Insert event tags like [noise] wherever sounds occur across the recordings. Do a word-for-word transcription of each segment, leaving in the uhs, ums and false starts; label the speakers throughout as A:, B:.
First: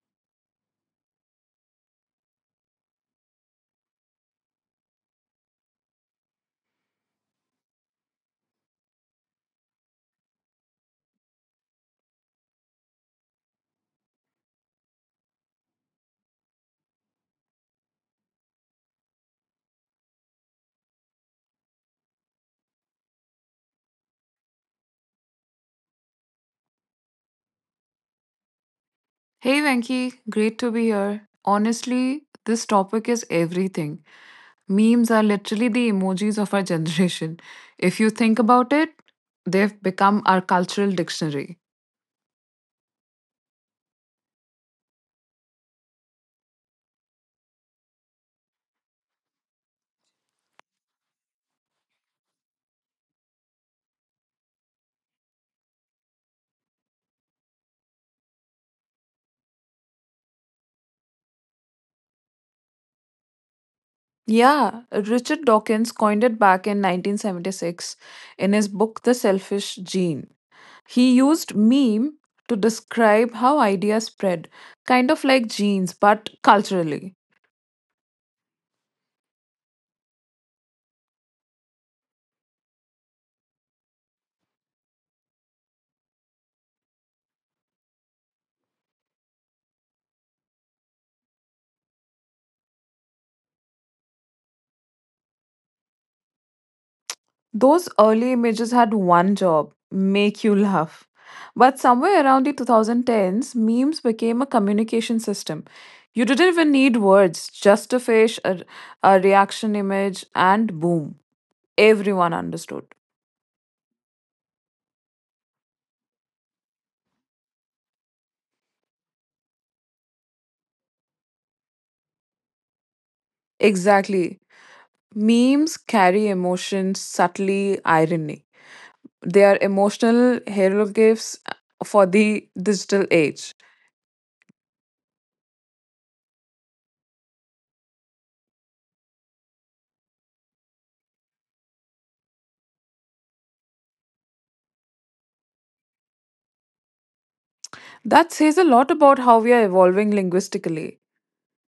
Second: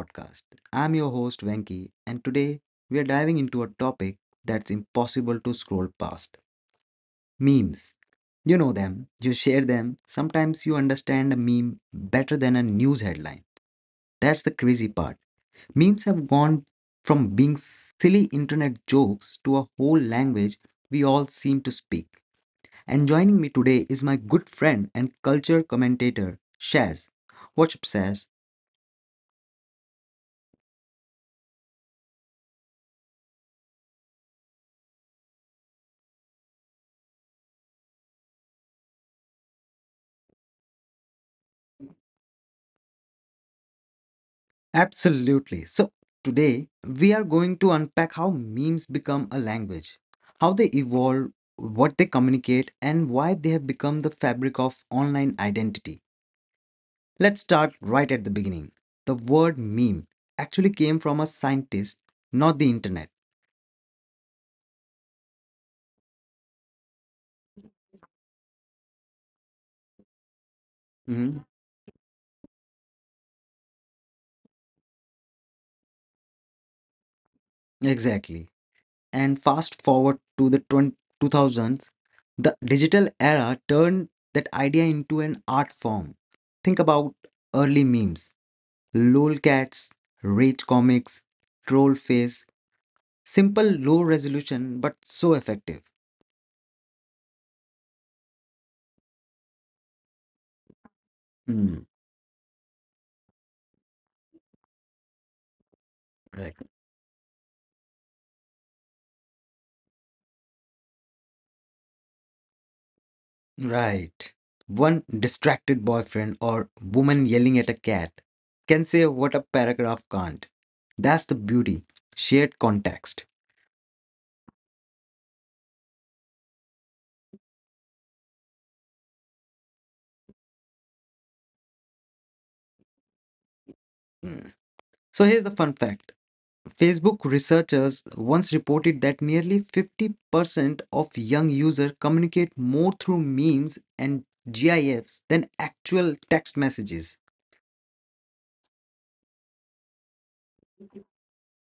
A: Podcast. I'm your host Venki, and today we are diving into a topic that's impossible to scroll past memes. You know them, you share them, sometimes you understand a meme better than a news headline. That's the crazy part. Memes have gone from being silly internet jokes to a whole language we all seem to speak. And joining me today is my good friend and culture commentator, Shaz. What's up, Shaz?
B: Hey Venki, great to be here. Honestly, this topic is everything. Memes are literally the emojis of our [laughs] generation. If you think about it, they've become our cultural dictionary.
A: Absolutely. So, today we are going to unpack how memes become a language, how they evolve, what they communicate, and why they have become the fabric of online identity. Let's start right at the beginning. The word meme actually came from a scientist, not the internet.
B: Yeah, Richard Dawkins coined it back in nineteen seventy-six in his book The Selfish Gene. He
A: Mhm.
B: used meme to describe how ideas spread, kind of like genes, but culturally.
A: Exactly. And fast forward to the twenty two thousands, the digital era turned that idea into an art form. Think about early memes: lolcats, rage comics, troll face. Simple, low resolution, but so effective.
B: Those early images had one job make you laugh.
A: Hmm.
B: But somewhere around the twenty tens, memes became a communication system. You didn't
A: Right.
B: even need words, just a face, a, a reaction image, and boom, everyone understood.
A: Right. One distracted boyfriend or woman yelling at a cat can say what a paragraph can't. That's the beauty, shared context.
B: Exactly. Memes carry emotion, subtly irony. They are emotional hieroglyphs uh, for the digital age.
A: Mm. So here's the fun fact: Facebook researchers once reported that nearly fifty percent of young users communicate more through memes and GIFs than actual text messages.
B: That says a lot about how we are evolving linguistically.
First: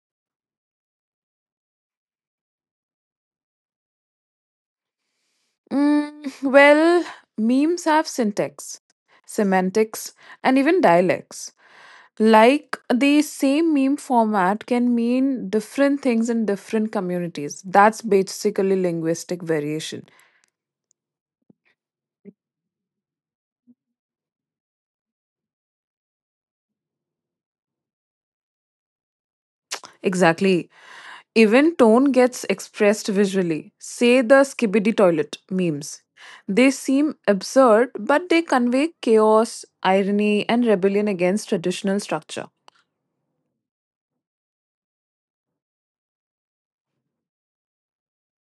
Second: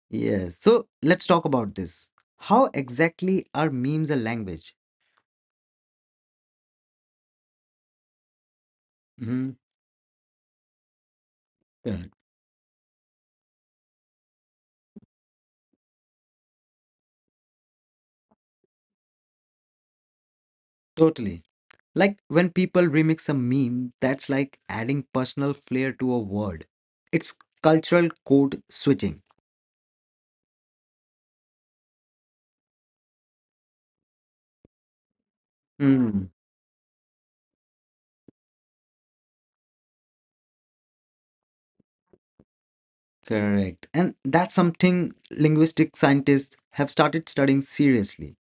A: Yes. So let's talk about this. How exactly are memes a language?
B: Mm, well, memes have syntax,
A: Hmm.
B: semantics, and even dialects.
A: Yeah,
B: Like the same meme format can mean different things in different communities. That's basically linguistic variation.
A: totally. Like when people remix a meme, that's like adding personal flair to a word. It's cultural code switching.
B: Exactly. Even tone gets expressed visually. Say the skibidi toilet memes.
A: Mm,
B: They seem absurd, but they convey chaos, irony, and rebellion against traditional structure.
A: correct. And that's something linguistic scientists have started studying seriously.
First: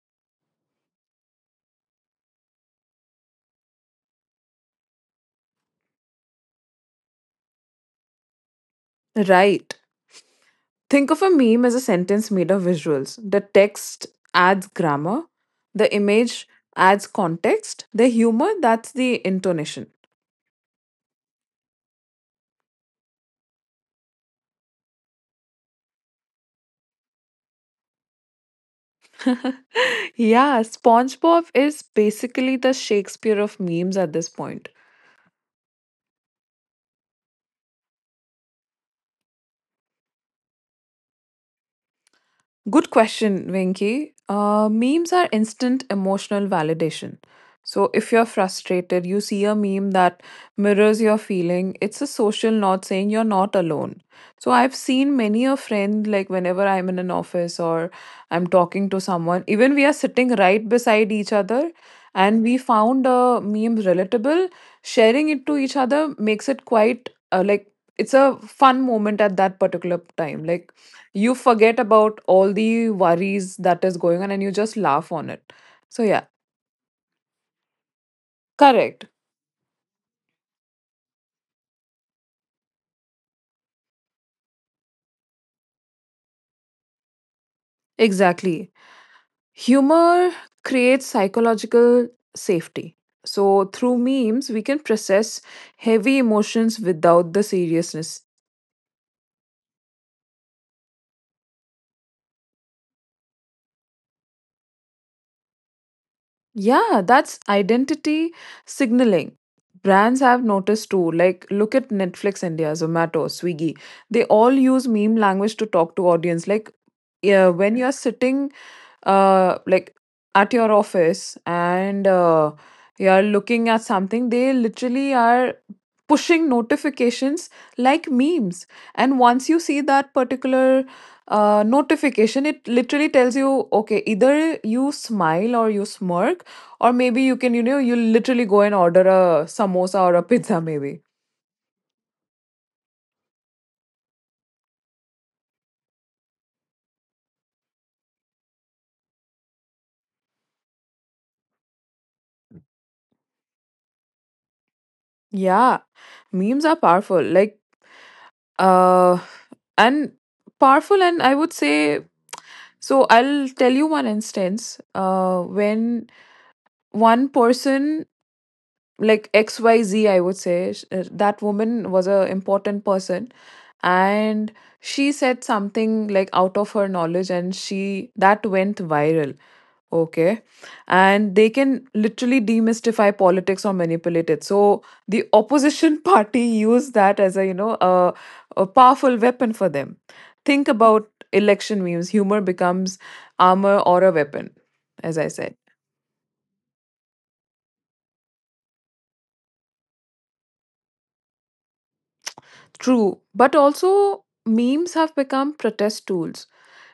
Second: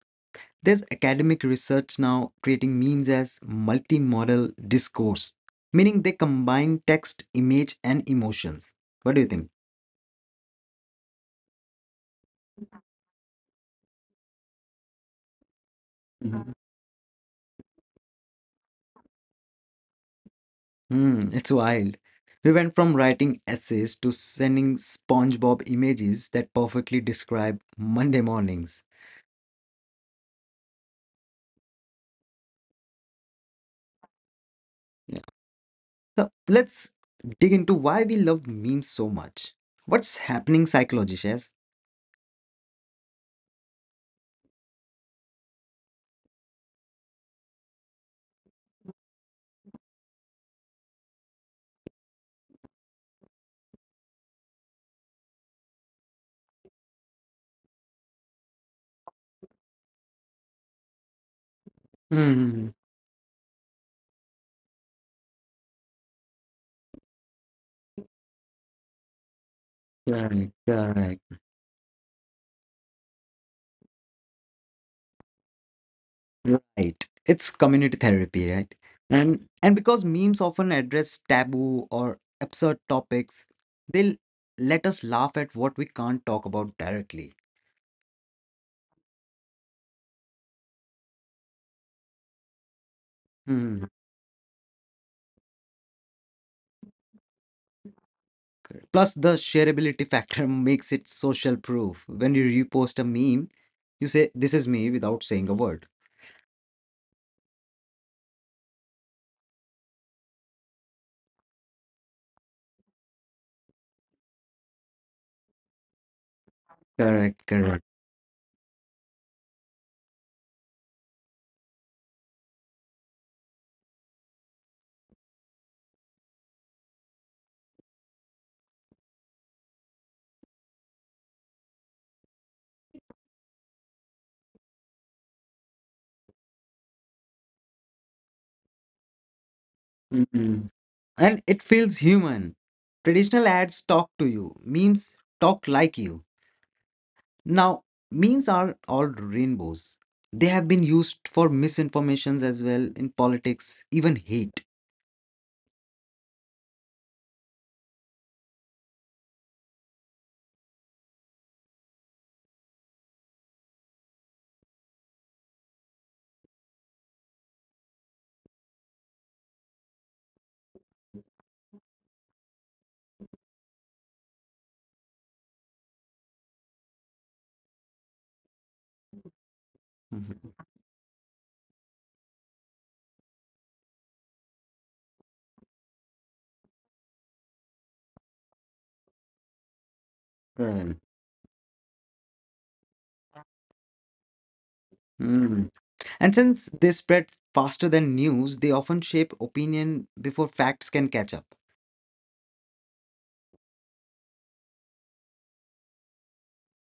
A: There's academic research now creating memes as multimodal discourse, meaning they combine text, image, and emotions. What do you
B: Right. Think of a meme as a sentence made of visuals. The text adds grammar, the image
A: think?
B: adds context, the humor, that's the intonation.
A: Hmm, it's wild. We went from writing essays to sending SpongeBob images that perfectly describe Monday mornings.
B: Yeah, SpongeBob is basically the Shakespeare of memes at this point.
A: Yeah. So let's dig into why we love memes so much. What's happening psychologically? Yes.
B: Good question, Venki. Uh, memes are instant emotional validation. So if you're frustrated, you see a meme that mirrors your feeling. It's a social nod saying you're not alone. So I've seen many a friend, like whenever I'm in an office or I'm talking to someone, even we are sitting right beside each other and we
A: Hmm.
B: found a meme relatable, sharing it to each other makes it quite uh, like it's a fun moment at that particular time.
A: Correct.
B: Like
A: Correct.
B: you forget about all the worries that is going on and you just laugh on it so yeah.
A: Right. It's community therapy, right?
B: Correct.
A: And and because memes often address taboo or absurd topics, they'll let us laugh at what we can't talk about directly.
B: Exactly, humor creates psychological safety. So
A: Hmm.
B: through memes we can process heavy emotions without the seriousness.
A: Plus, the shareability factor [laughs] makes it social proof. When you repost a meme, you say, "This is me," without saying a word.
B: Yeah, that's identity signaling. Brands have noticed too, like look at Netflix India, Zomato, Swiggy. They all use meme language to talk to audience. Like yeah,
A: Correct,
B: when
A: correct.
B: you're sitting uh like at your office and uh, you are looking at something, they literally are pushing notifications like memes, and once you see that particular uh, notification, it literally tells you okay, either you smile or you smirk, or maybe you can, you know, you literally go and order a samosa or a pizza
A: Mm.
B: maybe.
A: And it feels human. Traditional ads talk to you, memes talk like you. Now, memes are all rainbows. They have been used for misinformations as well in politics, even hate.
B: Yeah, memes are powerful, like uh, and powerful, and I would say, so I'll tell you one instance uh, when one person, like X Y Z, I would say, sh- uh, that woman was a important person, and she said something like out of her knowledge, and she, that went viral. Okay.
A: Mhm.
B: And they can literally demystify politics or manipulate it. So the opposition [laughs] party use that as, a, you know, a, a powerful weapon for them. Think
A: Correct.
B: about election memes. Humor becomes armor or a weapon, as I said.
A: Mm. And since they spread faster than news, they often shape opinion before facts can catch up.
B: True. But also, memes have become protest tools.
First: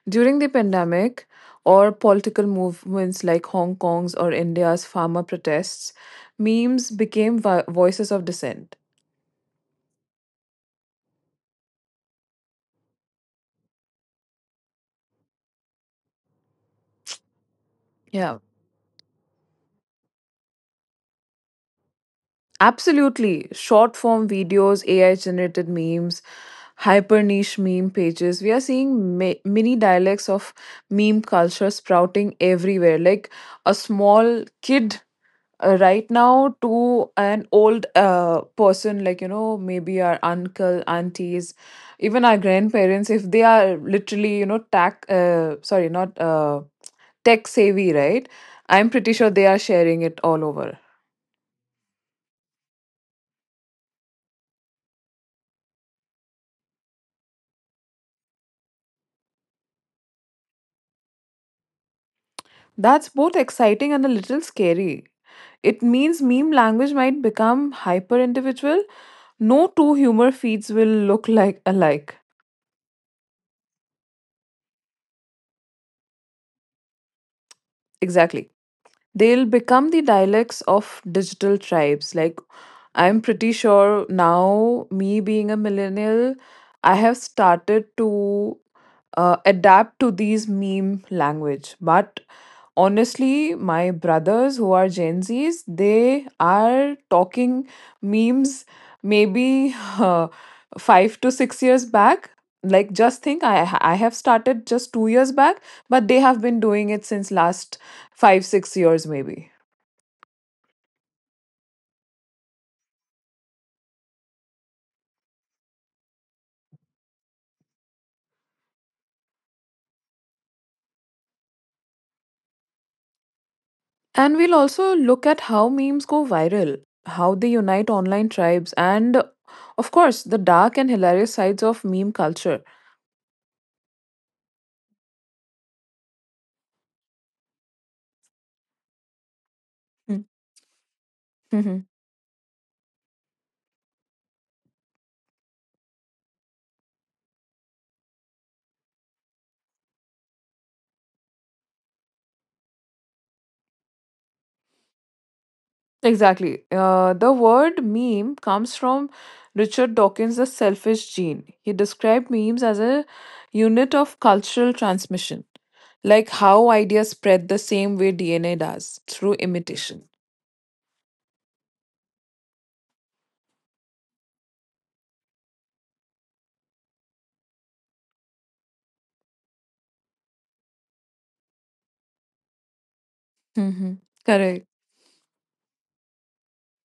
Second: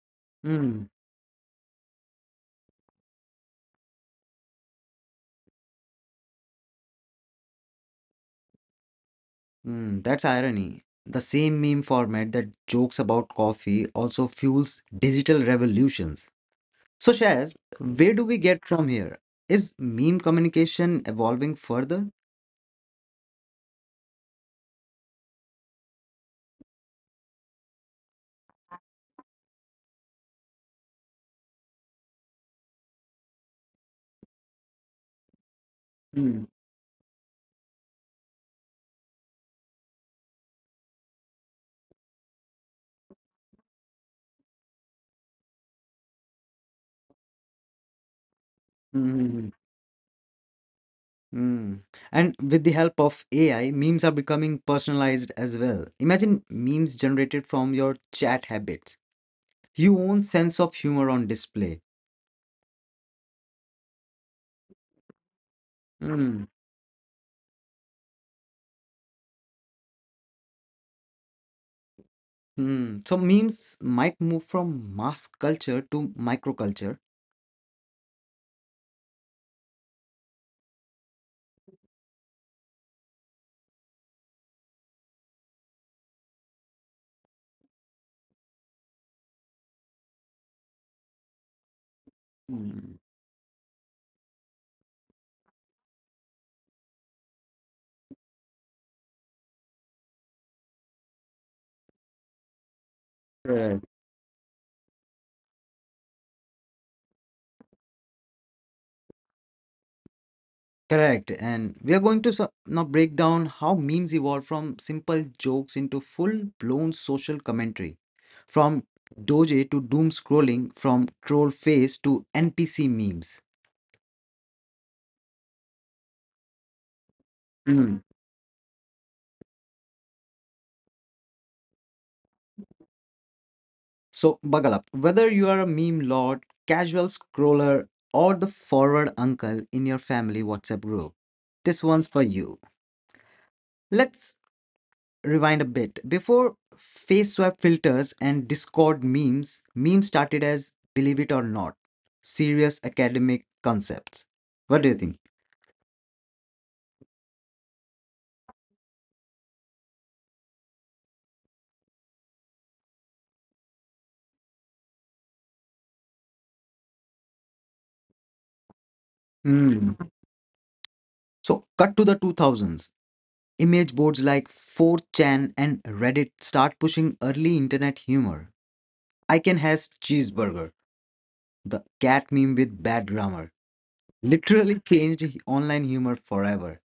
B: During the
A: Hmm.
B: pandemic, or political movements like Hong Kong's or India's farmer protests, memes became vi- voices of dissent.
A: Mm, that's irony. The same meme format that jokes about coffee also fuels digital revolutions. So, Shaz, where do
B: Yeah,
A: we get from here? Is meme communication evolving further?
B: absolutely. Short form videos, A I generated memes, hyper niche meme pages. We are seeing ma- mini dialects of meme culture sprouting everywhere. Like a small kid uh, right
A: Hmm.
B: now to an old uh, person, like, you know, maybe our uncle, aunties, even our grandparents, if they are literally, you know, tack, uh, sorry, not uh, tech savvy, right? I'm pretty sure they
A: Hmm.
B: are sharing it all over.
A: Hmm. And with the help of A I, memes are becoming personalized as well. Imagine memes generated from your chat habits, your own sense of humor on display.
B: That's both exciting and a little scary. It means
A: Hmm.
B: meme language might become hyper individual. No two humor feeds will look like alike.
A: Hmm. So memes might move from mass culture to microculture.
B: Exactly. They'll become the dialects of digital tribes. Like I'm pretty sure now, me being a millennial, I have started to uh, adapt to these meme language. But
A: Mm.
B: honestly, my brothers who are Gen Zs, they are talking memes maybe uh, five to six years back. Like, just think, I
A: Correct.
B: I have started just two years back, but they have been doing it since last five six years maybe.
A: Correct. And we are going to so- now break down how memes evolve from simple jokes into full-blown social commentary, from doje to doom scrolling, from troll face to N P C memes.
B: And we'll also look at how memes go viral, how they unite
A: Mm.
B: online tribes, and of course, the dark and hilarious sides of meme culture.
A: So, buckle up. Whether you are a meme lord, casual scroller, or the forward uncle in your
B: Mm,
A: family WhatsApp group, this
B: mhm.
A: one's for you. Let's rewind a bit. Before face swap filters and Discord memes, memes started as, believe it or not, serious academic concepts. What do you think?
B: Exactly. Uh, the word meme comes from Richard Dawkins' The Selfish Gene. He described memes as a unit of cultural transmission, like how ideas spread the same way D N A does through
A: Hmm.
B: imitation.
A: So, cut to the two thousands. Image boards like four chan and Reddit start pushing early internet humor. Icon has cheeseburger, the cat meme with bad grammar.
B: Mhm.
A: Literally changed online humor forever.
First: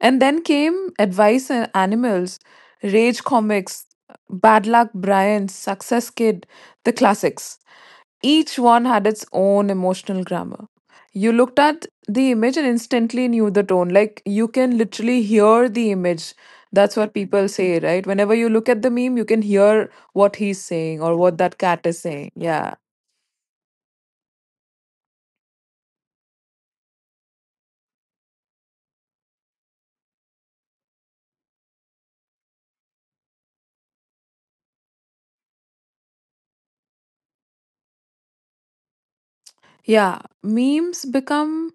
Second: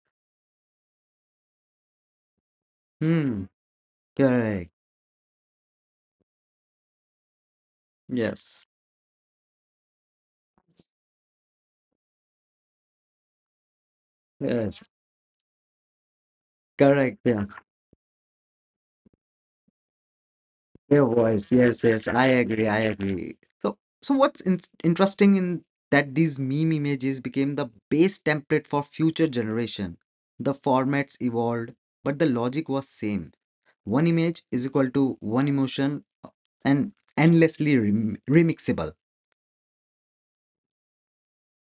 B: And then came Advice and Animals, Rage
A: Hmm.
B: Comics, Bad
A: Correct.
B: Luck Brian, Success Kid, the classics. Each
A: Yes.
B: one had its own emotional grammar. You looked at the image and instantly knew the tone. Like you can
A: Yes.
B: literally hear the image. That's what
A: Correct.
B: people say, right? Whenever you look at the meme, you can hear what he's saying
A: Your
B: or what
A: voice.
B: that
A: Yes,
B: cat is
A: yes. I
B: saying.
A: agree.
B: Yeah.
A: I agree. So, so what's in- interesting in that these meme images became the base template for future generation. The formats evolved, but the logic was same. One image is equal to one emotion uh, and endlessly rem- remixable.
B: Yeah, memes become,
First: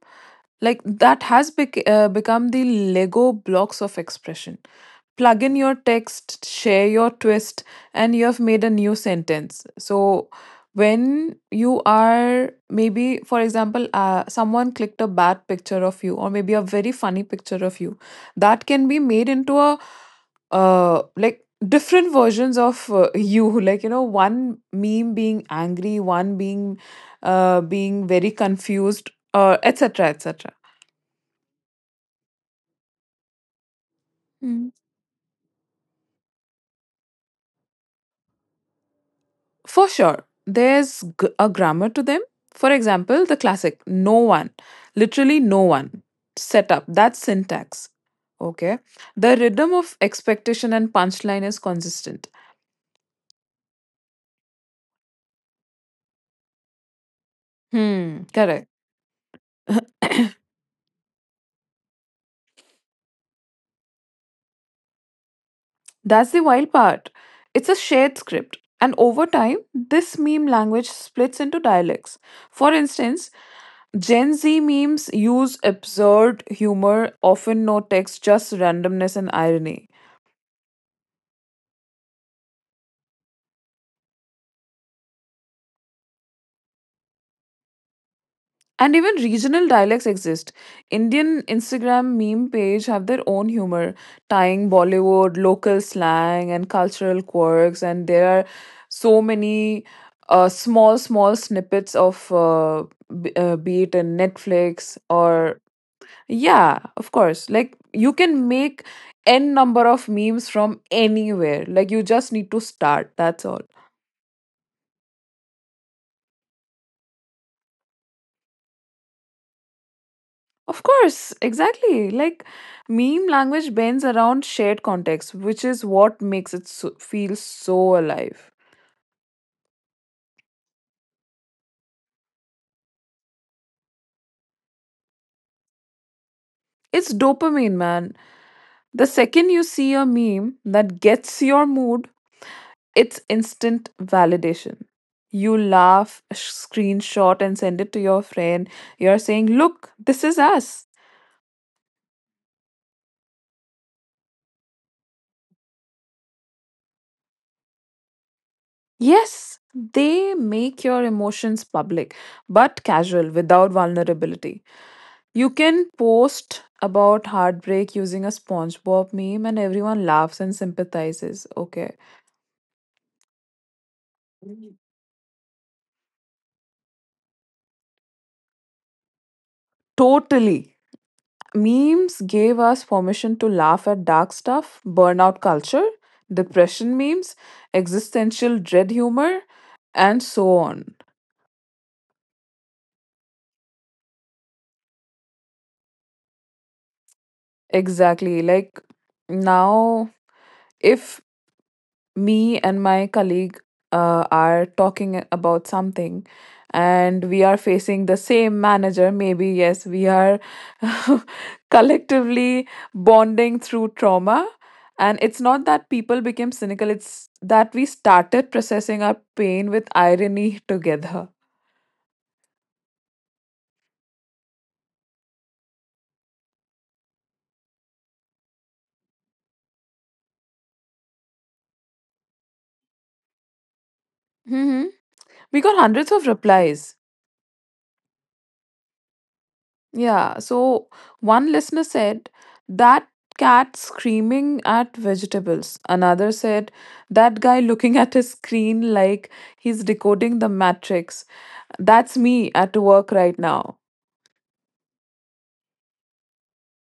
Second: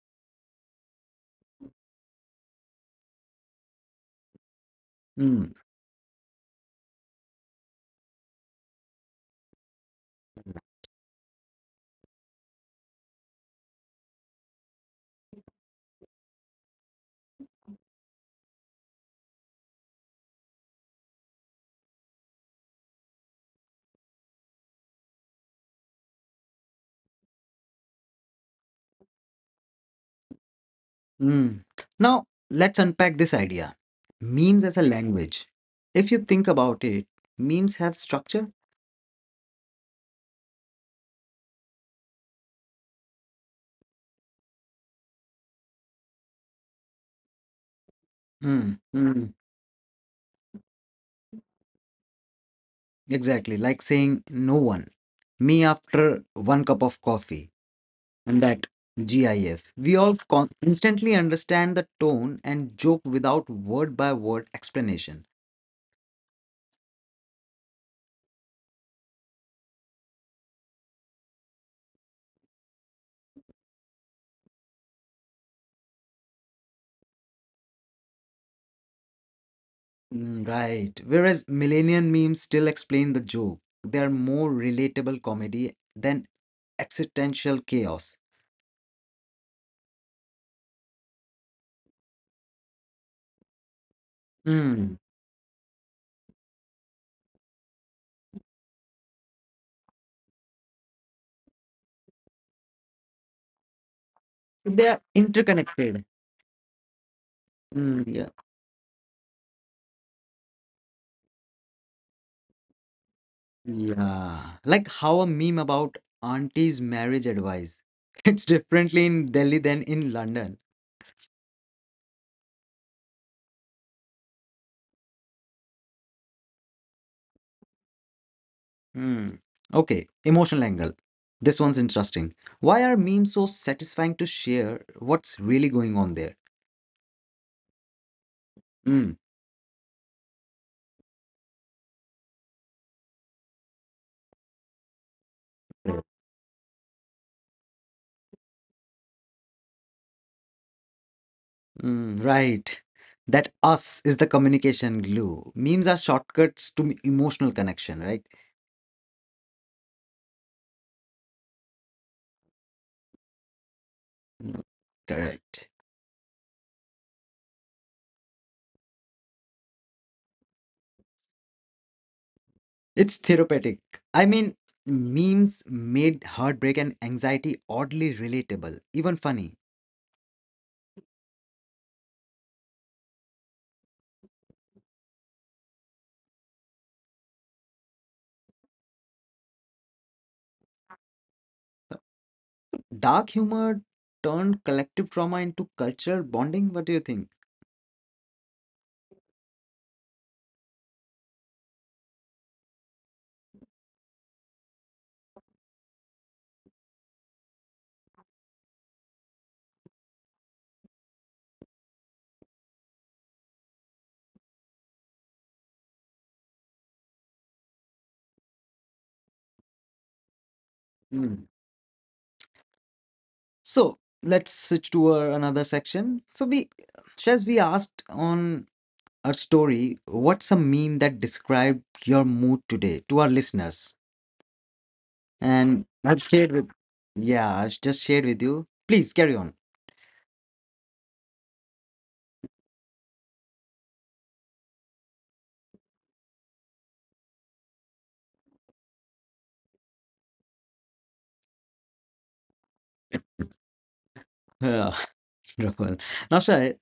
B: like that has bec- uh, become the lego blocks of expression. Plug
A: Mm.
B: in your text, share your twist, and you have made a new sentence. So when you are, maybe for example, uh, someone clicked a bad picture of you, or maybe a very funny picture of you, that can be made into a, uh, like different versions of uh, you [laughs] like, you know, one meme being angry, one being uh, being very confused, uh, etc, etc.
A: Mm. Now, let's unpack this idea. Memes
B: Mm.
A: as a language. If you think about it, memes have structure.
B: For sure, there's g- a grammar to them. For example, the classic no one, literally no one, set up, that's syntax. Okay.
A: Mm.
B: The rhythm of expectation and punchline is consistent.
A: Exactly, like saying no one, me after one cup of coffee,
B: Hmm,
A: and
B: correct.
A: that GIF. We all con- instantly understand the tone and joke without word by word explanation.
B: That's the wild part. It's a shared script. And over time, this meme language splits into dialects. For instance, Gen Z memes use absurd humor, often no text, just randomness and irony.
A: Mm. Right. Whereas millennial memes still explain the joke, they are more relatable comedy than existential chaos.
B: And even regional dialects exist. Indian Instagram meme page have their own humor, tying
A: Mm.
B: Bollywood, local slang, and cultural quirks. And there are so many uh, small, small snippets of uh, b- uh, be it in
A: They
B: Netflix
A: are
B: or
A: interconnected.
B: yeah, of course. Like you
A: Mm.
B: can make n number of memes from anywhere. Like you just need to start. That's all.
A: Yeah, like how a meme about auntie's marriage advice. [laughs] It's differently in Delhi than in London.
B: Of course, exactly. Like meme language bends around shared context, which is what makes it so, feel so alive.
A: Hmm. Okay, emotional angle. This one's interesting. Why are memes so satisfying to share? What's really going on there?
B: It's dopamine, man. The
A: Hmm.
B: second you see a meme that gets your mood, it's instant validation. You laugh, sh- screenshot, and send it to your friend. You're saying, look, this is us.
A: Mm, right. That "us" is the communication glue. Memes are shortcuts to m- emotional connection, right?
B: Yes, they make your emotions public, but casual, without
A: Mm.
B: vulnerability. You
A: Correct.
B: can post about heartbreak using a SpongeBob meme and everyone laughs and sympathizes. Okay.
A: It's therapeutic. I mean, memes made heartbreak and anxiety oddly relatable, even funny.
B: Totally. Memes gave us permission to laugh at dark stuff, burnout culture, depression memes, existential dread humor, and so on.
A: Dark humor turned collective trauma into cultural bonding. What do you think?
B: Exactly. Like now, if me and my colleague uh, are talking about something and we are facing the same manager, maybe yes we are [laughs] collectively bonding through trauma. And it's not that people became cynical, it's that we started processing our pain with irony together.
A: Mm. So let's switch to our another section. So we, Shaz, we asked on our story, what's a meme that described your mood today, to our listeners?
B: Hmm. We got
A: And
B: hundreds
A: I've
B: of
A: shared with,
B: replies.
A: yeah, I've just shared with you. Please carry on.
B: Yeah, so one listener said that cat screaming at vegetables. Another said that guy looking [laughs] at his screen like he's decoding the matrix. That's me at work right now.
A: Yeah, [laughs] wonderful. Now, Shai,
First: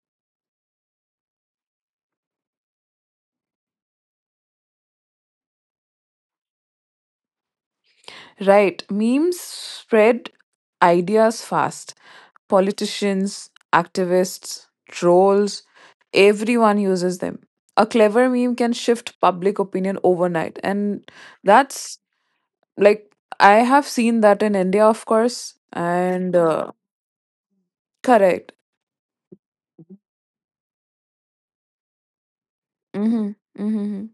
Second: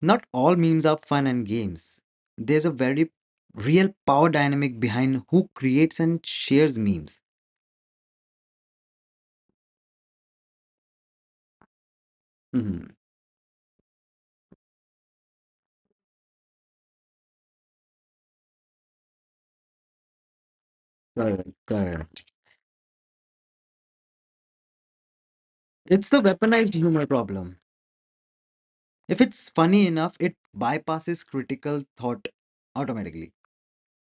A: not all memes are fun and games. There's a very real power dynamic behind who creates and shares memes.
B: Right, memes spread ideas fast.
A: Hmm.
B: Politicians, activists, trolls, everyone uses them. A clever meme can shift public opinion overnight, and
A: Correct,
B: that's
A: correct.
B: like I have seen that in India, of course,
A: It's the
B: and uh,
A: weaponized humor problem.
B: correct.
A: If it's funny enough, it bypasses critical thought
B: Mm-hmm,
A: automatically.
B: mm-hmm.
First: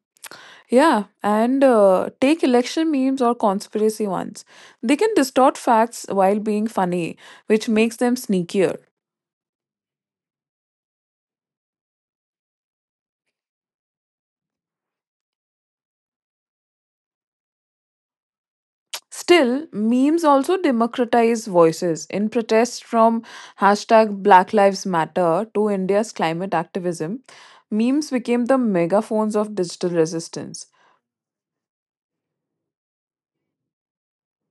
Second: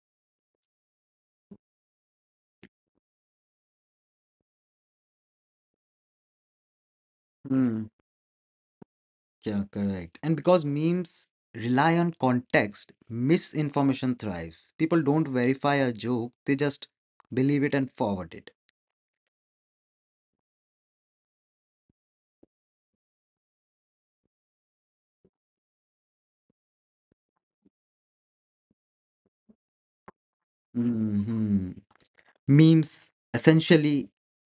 B: Yeah, and uh, take election memes or conspiracy ones, they can distort facts while being funny, which
A: Mm.
B: makes them sneakier.
A: Yeah, correct. And because memes rely on context, misinformation thrives. People don't verify a joke, they just believe it and forward it.
B: Still, memes also democratize voices in protest, from hashtag Black Lives Matter to India's climate activism, memes became the megaphones of digital resistance.
A: Hmm. Memes essentially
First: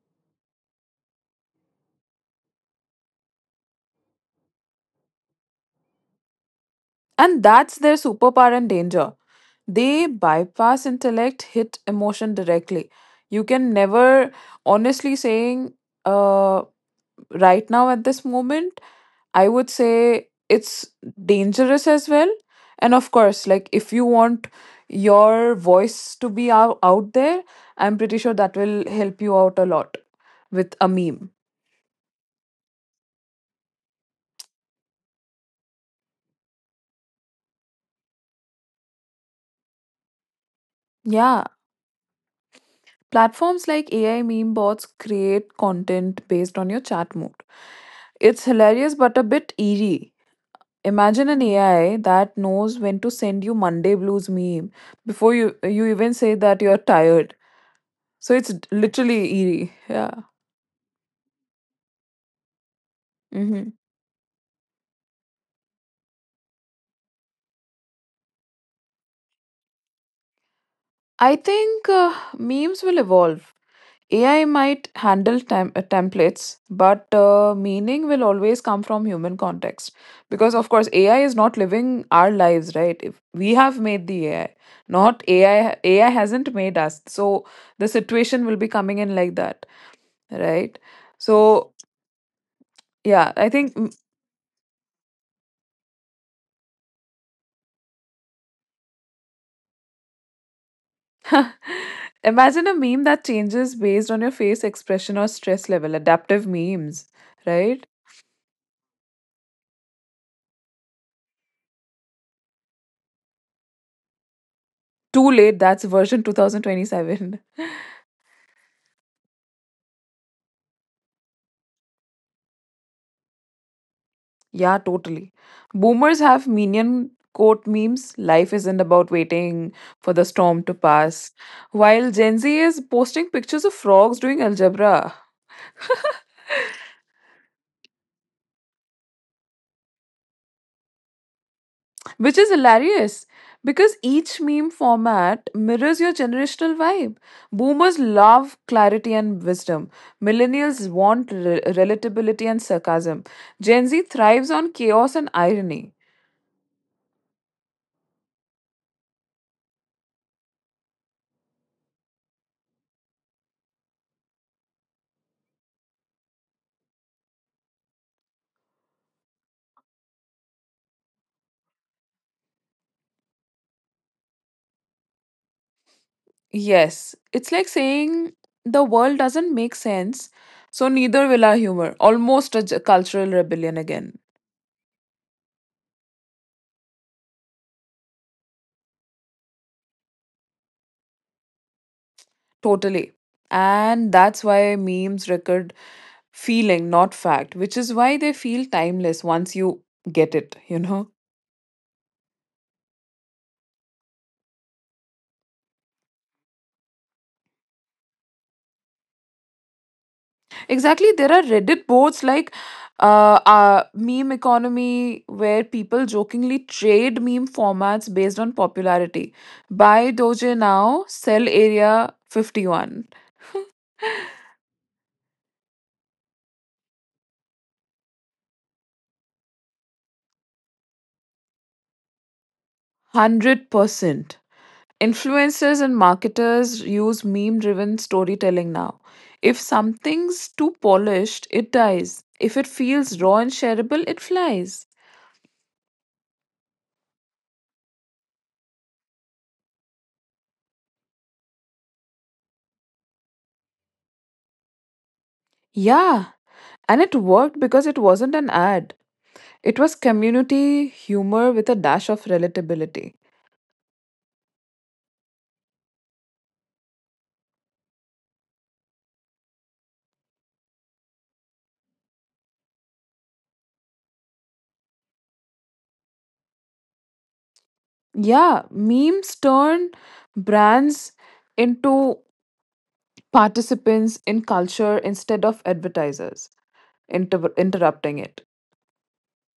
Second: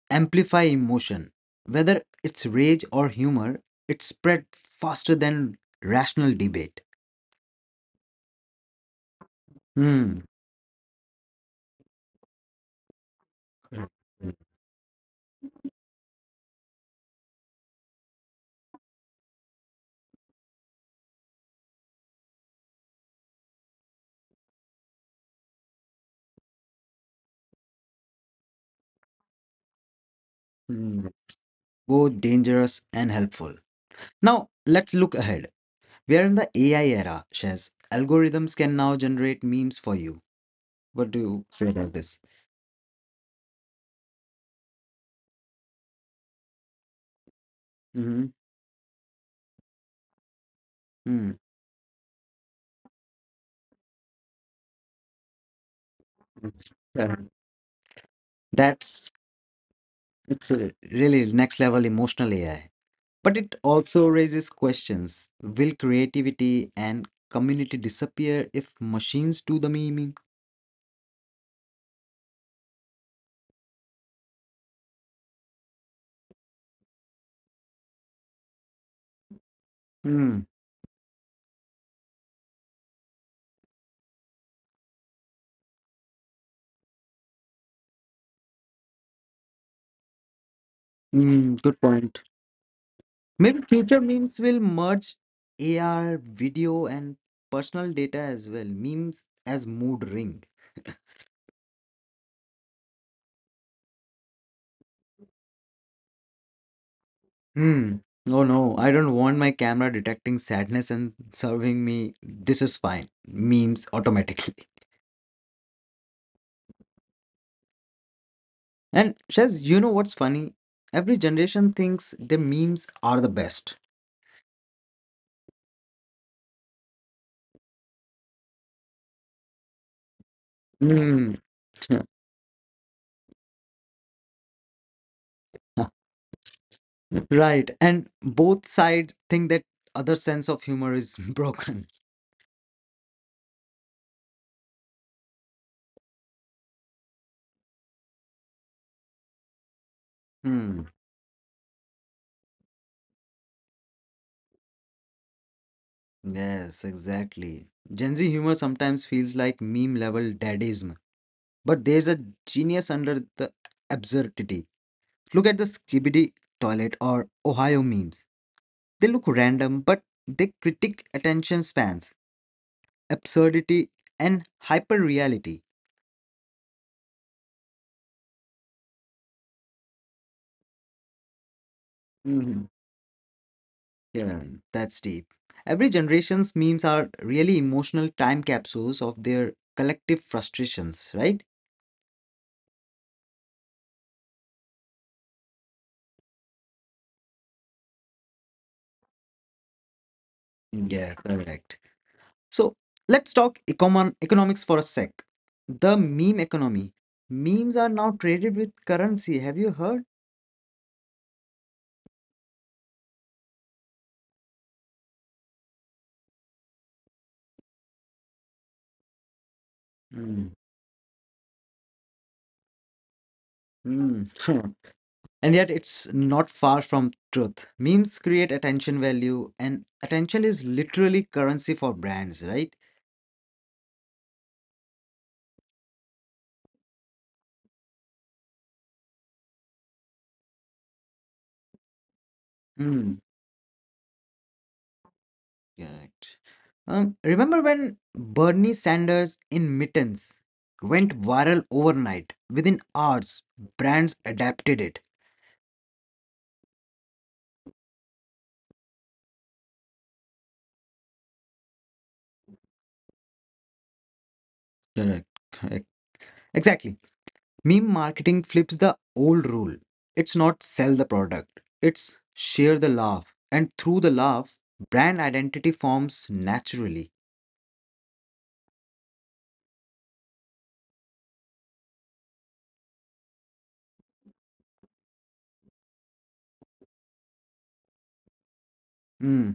A: amplify emotion. Whether it's rage or humor, it spread faster than rational debate.
B: And that's their superpower and danger. They
A: Hmm.
B: bypass intellect, hit emotion directly. You can never, honestly saying, uh, right now at this moment, I would say it's dangerous as well. And of course, like if you want your voice to be out, out there, I'm pretty sure that will help you out a lot with a
A: Hmm.
B: meme.
A: Both dangerous and helpful. Now, let's look ahead. We are in the A I era, Shaz. Algorithms can now generate memes for you. What do
B: Yeah.
A: you say about this?
B: Platforms like A I meme bots create content based on your chat mood.
A: Mm-hmm.
B: It's hilarious but a bit eerie. Imagine an A I that knows when to send you Monday blues meme before you you even say that you're tired. So it's
A: That's,
B: literally eerie. Yeah.
A: it's a really next level emotional A I. But it
B: Hmm,
A: also raises questions. Will creativity and community disappear if machines do the memeing?
B: I think uh, memes will evolve. A I might handle tem- uh, templates, but uh, meaning will always come from human context.
A: Hmm.
B: Because, of course, A I is not living our lives, right? If we have made the A I, not A I. A I hasn't made us. So the situation will be coming in like that, right?
A: Hmm,
B: So,
A: good point.
B: yeah, I
A: Maybe
B: think.
A: future memes will merge A R, video, and personal data as well. Memes as mood ring.
B: [laughs] Imagine a meme that changes based on your face expression or stress level, adaptive memes, right?
A: Hmm. No, no, I don't want my camera detecting sadness and serving me. This is fine. Memes automatically. [laughs]
B: Too late, that's version two thousand twenty-seven.
A: And Shaz, you know what's funny? Every generation thinks their memes are the best.
B: Yeah, totally. Boomers have minion quote memes. Life isn't about waiting for the storm to pass.
A: Hmm.
B: While
A: [laughs]
B: Gen Z is posting pictures of frogs doing algebra,
A: [laughs] Right. And both sides think that other sense of humor is [laughs] broken.
B: which is hilarious, because each meme format mirrors your generational vibe. Boomers love clarity and wisdom.
A: Hmm.
B: Millennials want re- relatability and sarcasm. Gen Z thrives on chaos and irony.
A: Yes, exactly. Gen Z humor sometimes feels like meme level dadism, but there's a genius under the absurdity. Look at the Skibidi toilet or Ohio memes. They look random, but they critique attention spans, absurdity, and hyper reality.
B: Yes, it's like saying the world doesn't make sense, so neither will our humor. Almost a j- cultural rebellion again.
A: Yeah, that's deep. Every generation's memes are really emotional time capsules of their collective frustrations, right?
B: Totally. And that's why memes record feeling, not fact, which is why they feel timeless once you get it, you know?
A: Yeah,
B: [laughs]
A: correct. So let's talk econ- economics for a sec. The meme economy. Memes are now traded with currency. Have you heard?
B: Exactly. There are Reddit boards like uh, uh, Meme Economy where people jokingly trade meme formats based on popularity. Buy
A: Mm.
B: Doge now, sell Area fifty one.
A: Mm. [laughs] And yet it's not far from truth. Memes create attention value, and attention is literally currency for brands, right?
B: one hundred percent. Influencers and marketers use meme driven storytelling now. If something's too polished, it dies. If it feels raw and shareable, it flies.
A: Correct. Um, remember when Bernie Sanders in mittens went viral overnight? Within hours, brands adapted it.
B: Yeah, and it worked because it wasn't an ad. It was community humor with a dash of relatability.
A: Correct. Correct. Exactly. Meme marketing flips the old rule. It's not sell the product, it's share the laugh. And through the laugh, brand identity forms naturally.
B: Yeah, memes turn brands into participants in culture instead of advertisers inter- interrupting it.
A: Mm.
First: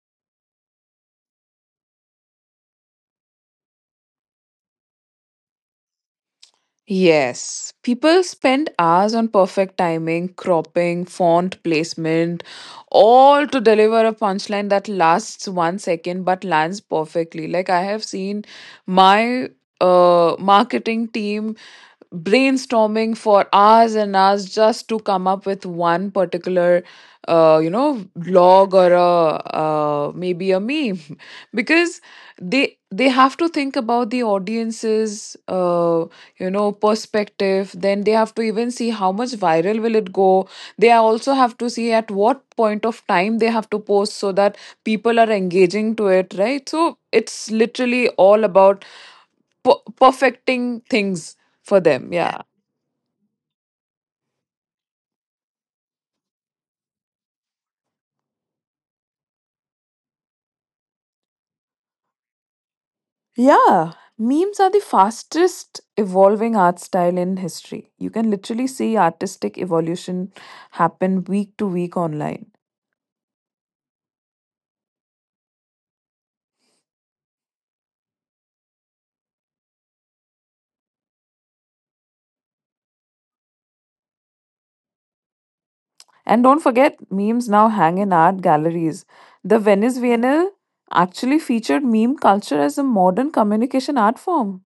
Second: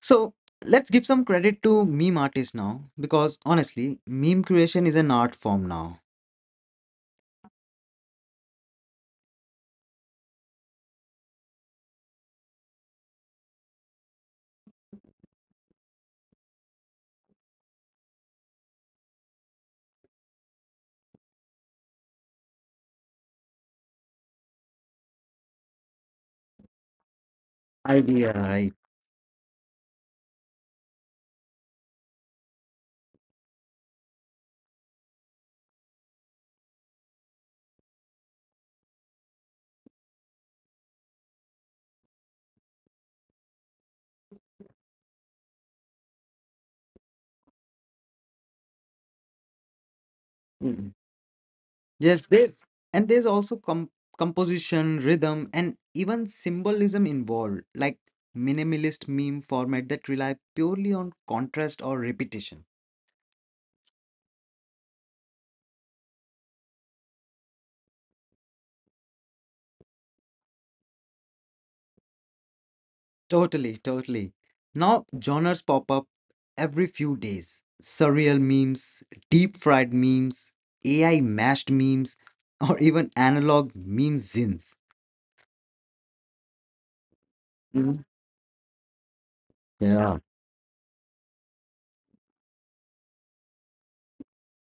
A: So let's give some credit to meme artists now because honestly, meme creation is an art form now.
B: Yes, people spend hours on perfect timing, cropping, font placement, all to deliver a punchline that lasts one second but lands perfectly. Like, I have seen my uh, marketing team brainstorming for hours and hours just to come up with one particular uh, you know
A: Idea, right?
B: blog or a uh, maybe a meme [laughs] because they they have to think about the audience's uh, you know perspective, then they have to even see how much viral will it go. They also have to see at what point of time they have to post, so that people are engaging to it, right? So it's literally all about per- perfecting things for them.
A: Yes,
B: Yeah.
A: there's and there's also com- composition, rhythm, and even symbolism involved, like minimalist meme format that rely purely on contrast or repetition.
B: Yeah, memes are the fastest evolving art style in history. You can literally see artistic evolution happen week to week online.
A: Totally, totally. Now genres pop up every few days. Surreal memes, deep fried memes, A I mashed memes, [laughs] or even analog meme zines.
B: And don't forget, memes now hang
A: Mhm.
B: in art galleries. The Venice
A: Yeah,
B: Biennale actually featured meme culture as a modern communication art form.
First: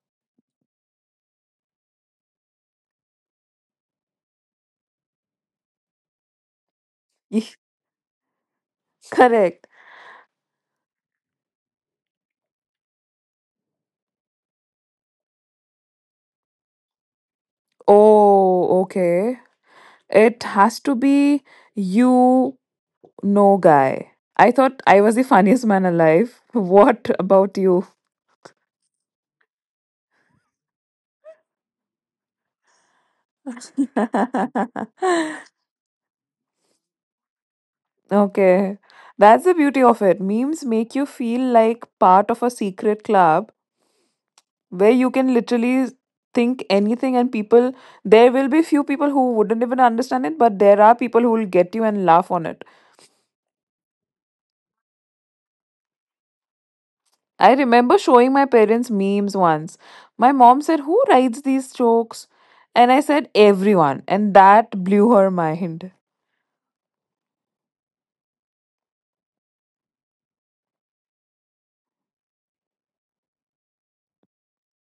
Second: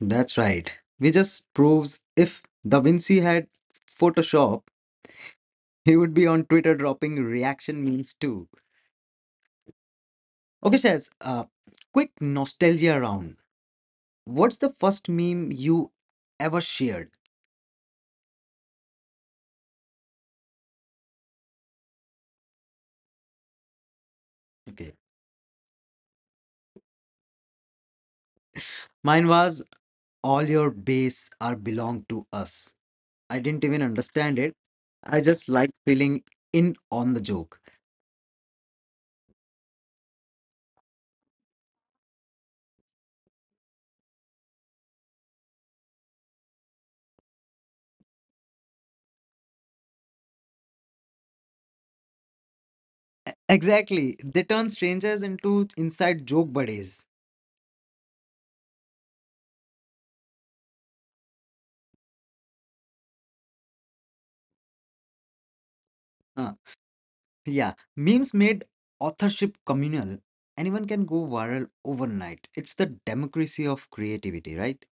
A: that's right. Which just proves if Da Vinci had Photoshop, [laughs] he would be on Twitter dropping
B: [laughs] Ye-
A: reaction memes too.
B: Correct.
A: Okay, Shaz, uh, quick nostalgia round. What's the first meme you ever shared?
B: Oh, okay. It has to be you. No guy. I thought
A: Okay.
B: I was the funniest man alive. [laughs] What about you?
A: Mine was "all your base are belong to us." I didn't even
B: [laughs]
A: understand it. I just liked feeling in on the joke.
B: Okay. That's the beauty of it. Memes make you feel like part of a secret club where you can literally think anything, and people there, will be few people who wouldn't even understand it, but there are people who will get you and laugh on it.
A: E- Exactly. They turn strangers into inside joke buddies.
B: I remember showing my parents memes once. My mom said, "Who writes these jokes?" And I said, "Everyone." And that blew her mind.
A: Uh, yeah. Memes made authorship communal. Anyone can go viral overnight. It's the democracy of creativity, right?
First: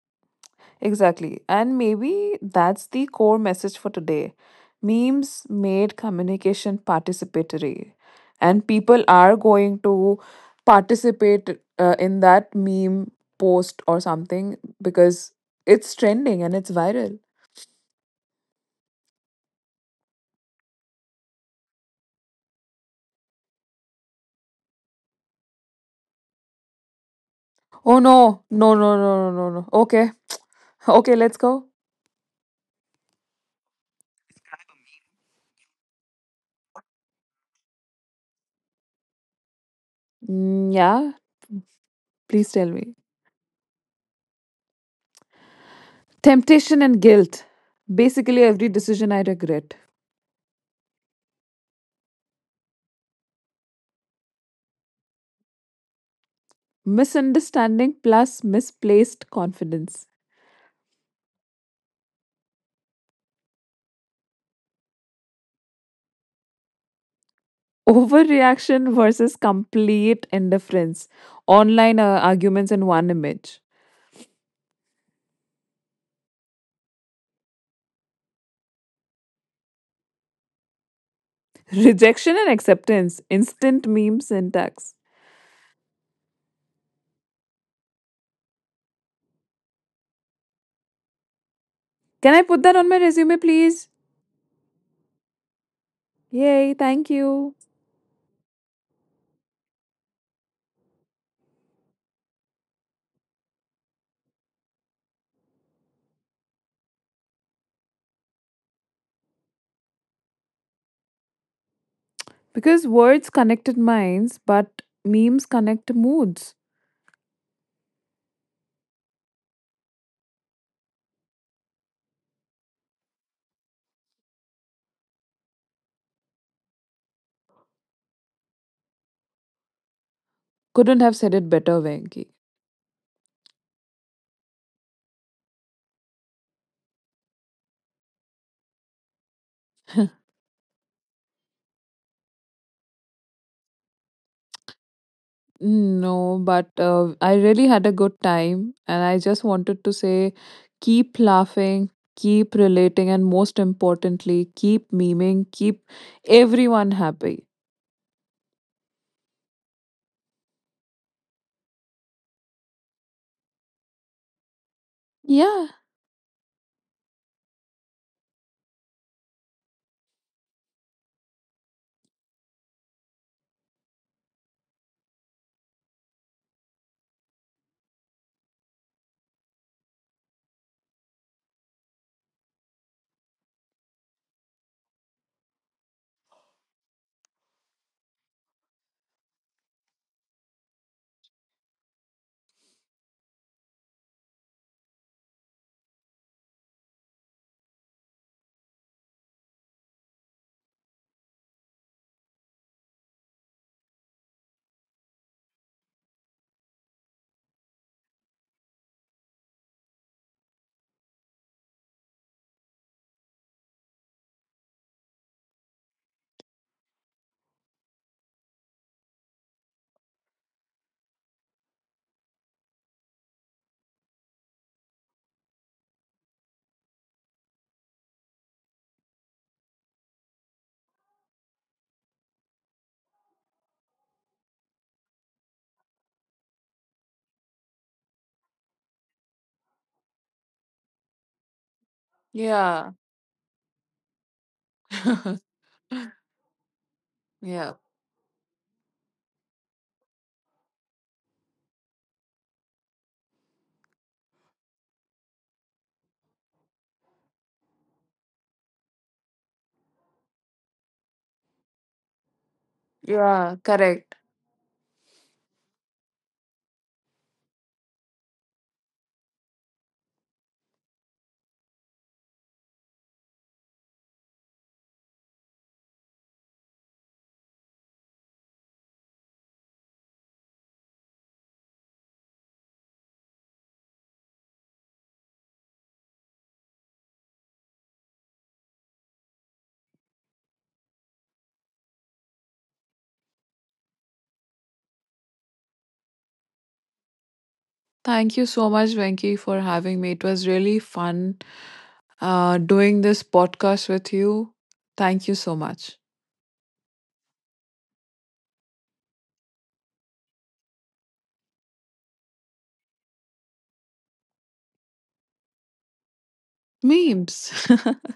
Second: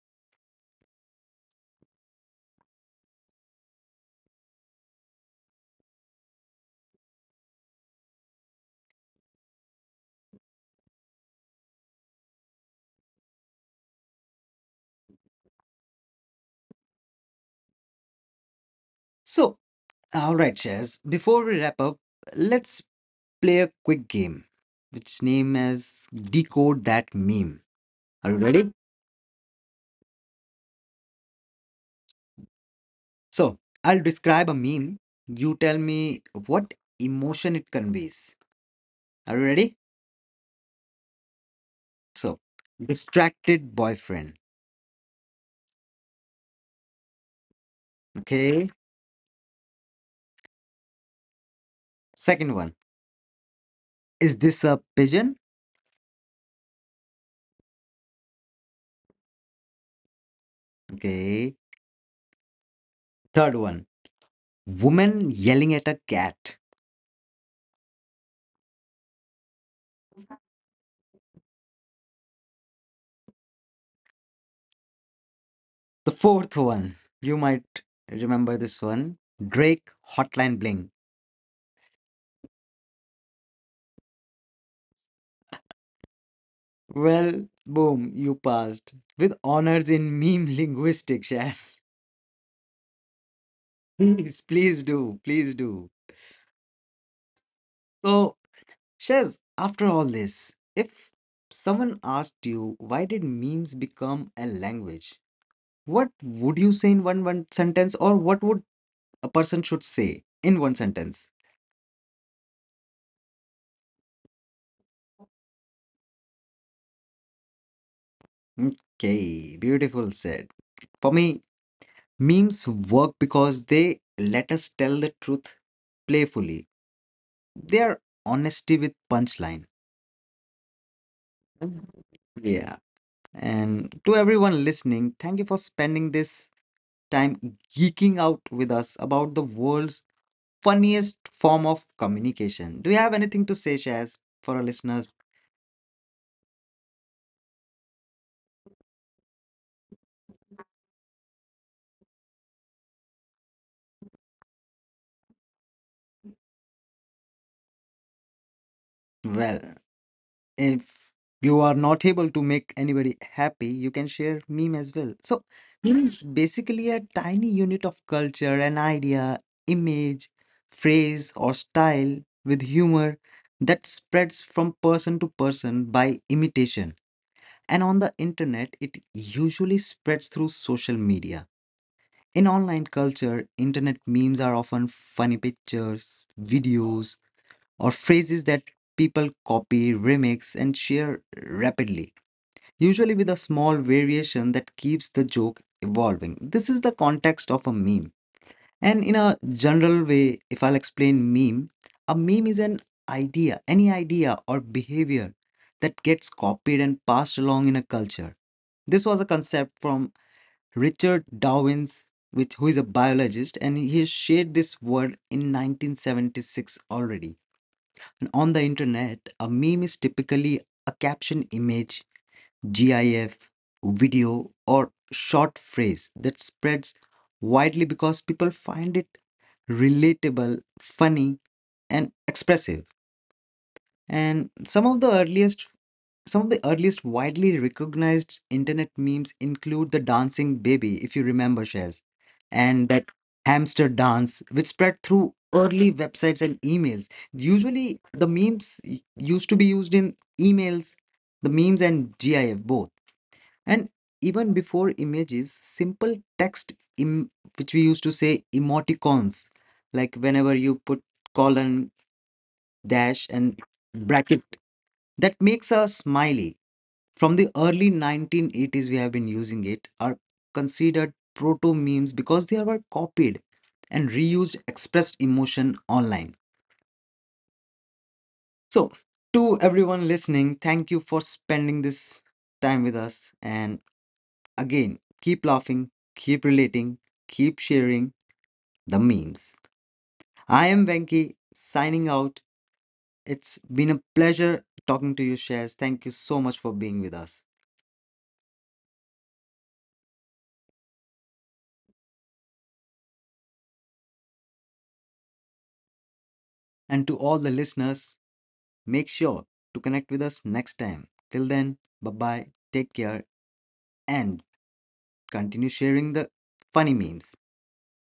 B: Exactly. And maybe that's the core message for today. Memes made communication participatory, and people are going to participate uh, in that meme post or something because it's trending and it's viral.
A: So, all right, Chaz, before we wrap up, let's play a quick game, which name is Decode That Meme.
B: Oh
A: Are you
B: no, no,
A: ready?
B: no, no, no, no, no. Okay, okay, let's go.
A: So, I'll describe a meme. You tell me what emotion it conveys. Are you ready?
B: Mm, yeah,
A: So,
B: please tell me.
A: distracted boyfriend.
B: Temptation and guilt. Basically,
A: Okay.
B: every decision I regret.
A: Second one, is this a pigeon?
B: Misunderstanding plus misplaced confidence.
A: Okay. Third one, woman yelling at a cat.
B: Overreaction versus complete indifference. Online uh, arguments in one image.
A: The fourth one, you might remember this one, Drake Hotline Bling.
B: Rejection and acceptance. Instant meme syntax.
A: Well, boom, you passed with honors in meme linguistics, Shaz.
B: Can I put that on my resume, please?
A: [laughs] Please, please do, please do.
B: Yay, thank you.
A: So, Shaz, after all this, if someone asked you why did memes become a language, what would you say in one one sentence, or what would a person should say in one sentence?
B: Because words connected minds, but memes connect moods.
A: Mm, okay, beautiful said. For me, memes work because they let us tell the truth playfully. They are honesty with punchline.
B: Couldn't have said it better,
A: Mhm.
B: Venki.
A: Yeah. And to everyone listening, thank you for spending this time geeking out with us about the world's
B: [laughs]
A: funniest form of communication. Do you have anything to say, Shaz, for our listeners?
B: No, but uh, I really had a good time, and I just wanted to say keep laughing, keep relating, and most importantly, keep memeing, keep everyone happy.
A: Well, if you are not able to make anybody happy, you can share meme as well. So
B: Yeah.
A: meme is basically a tiny unit of culture, an idea, image, phrase, or style with humor that spreads from person to person by imitation. And on the internet, it usually spreads through social media. In online culture, internet memes are often funny pictures, videos, or phrases that people copy, remix, and share rapidly, usually with a small variation that keeps the joke evolving. This is the context of a meme. And in a general way, if I'll explain meme, a meme is an idea, any idea or behavior that gets copied and passed along in a culture. This was a concept from Richard Dawkins, which, who is a biologist, and he shared this word in nineteen seventy-six already. On the internet, a meme is typically a caption image, GIF, video, or short phrase that spreads widely because people find it relatable, funny, and expressive. And some of the earliest some of the earliest widely recognized internet memes include the dancing baby, if you remember Shaz,
B: Yeah.
A: and that hamster dance, which spread through
B: [laughs]
A: early websites and emails.
B: Yeah.
A: Usually the memes y- used to be used in emails, the memes and GIF both. And even before images, simple text im- which we used to say emoticons, like whenever you put colon dash
B: Yeah.
A: and
B: Correct.
A: bracket that makes a smiley. From the early nineteen eighties, we have been using it, are considered proto memes because they were copied and reused, expressed emotion online. So, to everyone listening, thank you for spending this time with us. And again, keep laughing, keep relating, keep sharing the memes. I am Venki signing out. It's been a pleasure talking to you, Shares. Thank you so much for being with us.
B: Thank you so much, Venki, for having me. It was really fun uh, doing this podcast with you. Thank you so much.
A: And to all the listeners, make sure to connect with us next time. Till then, bye bye, take care, and continue sharing the funny memes.
B: Memes. [laughs]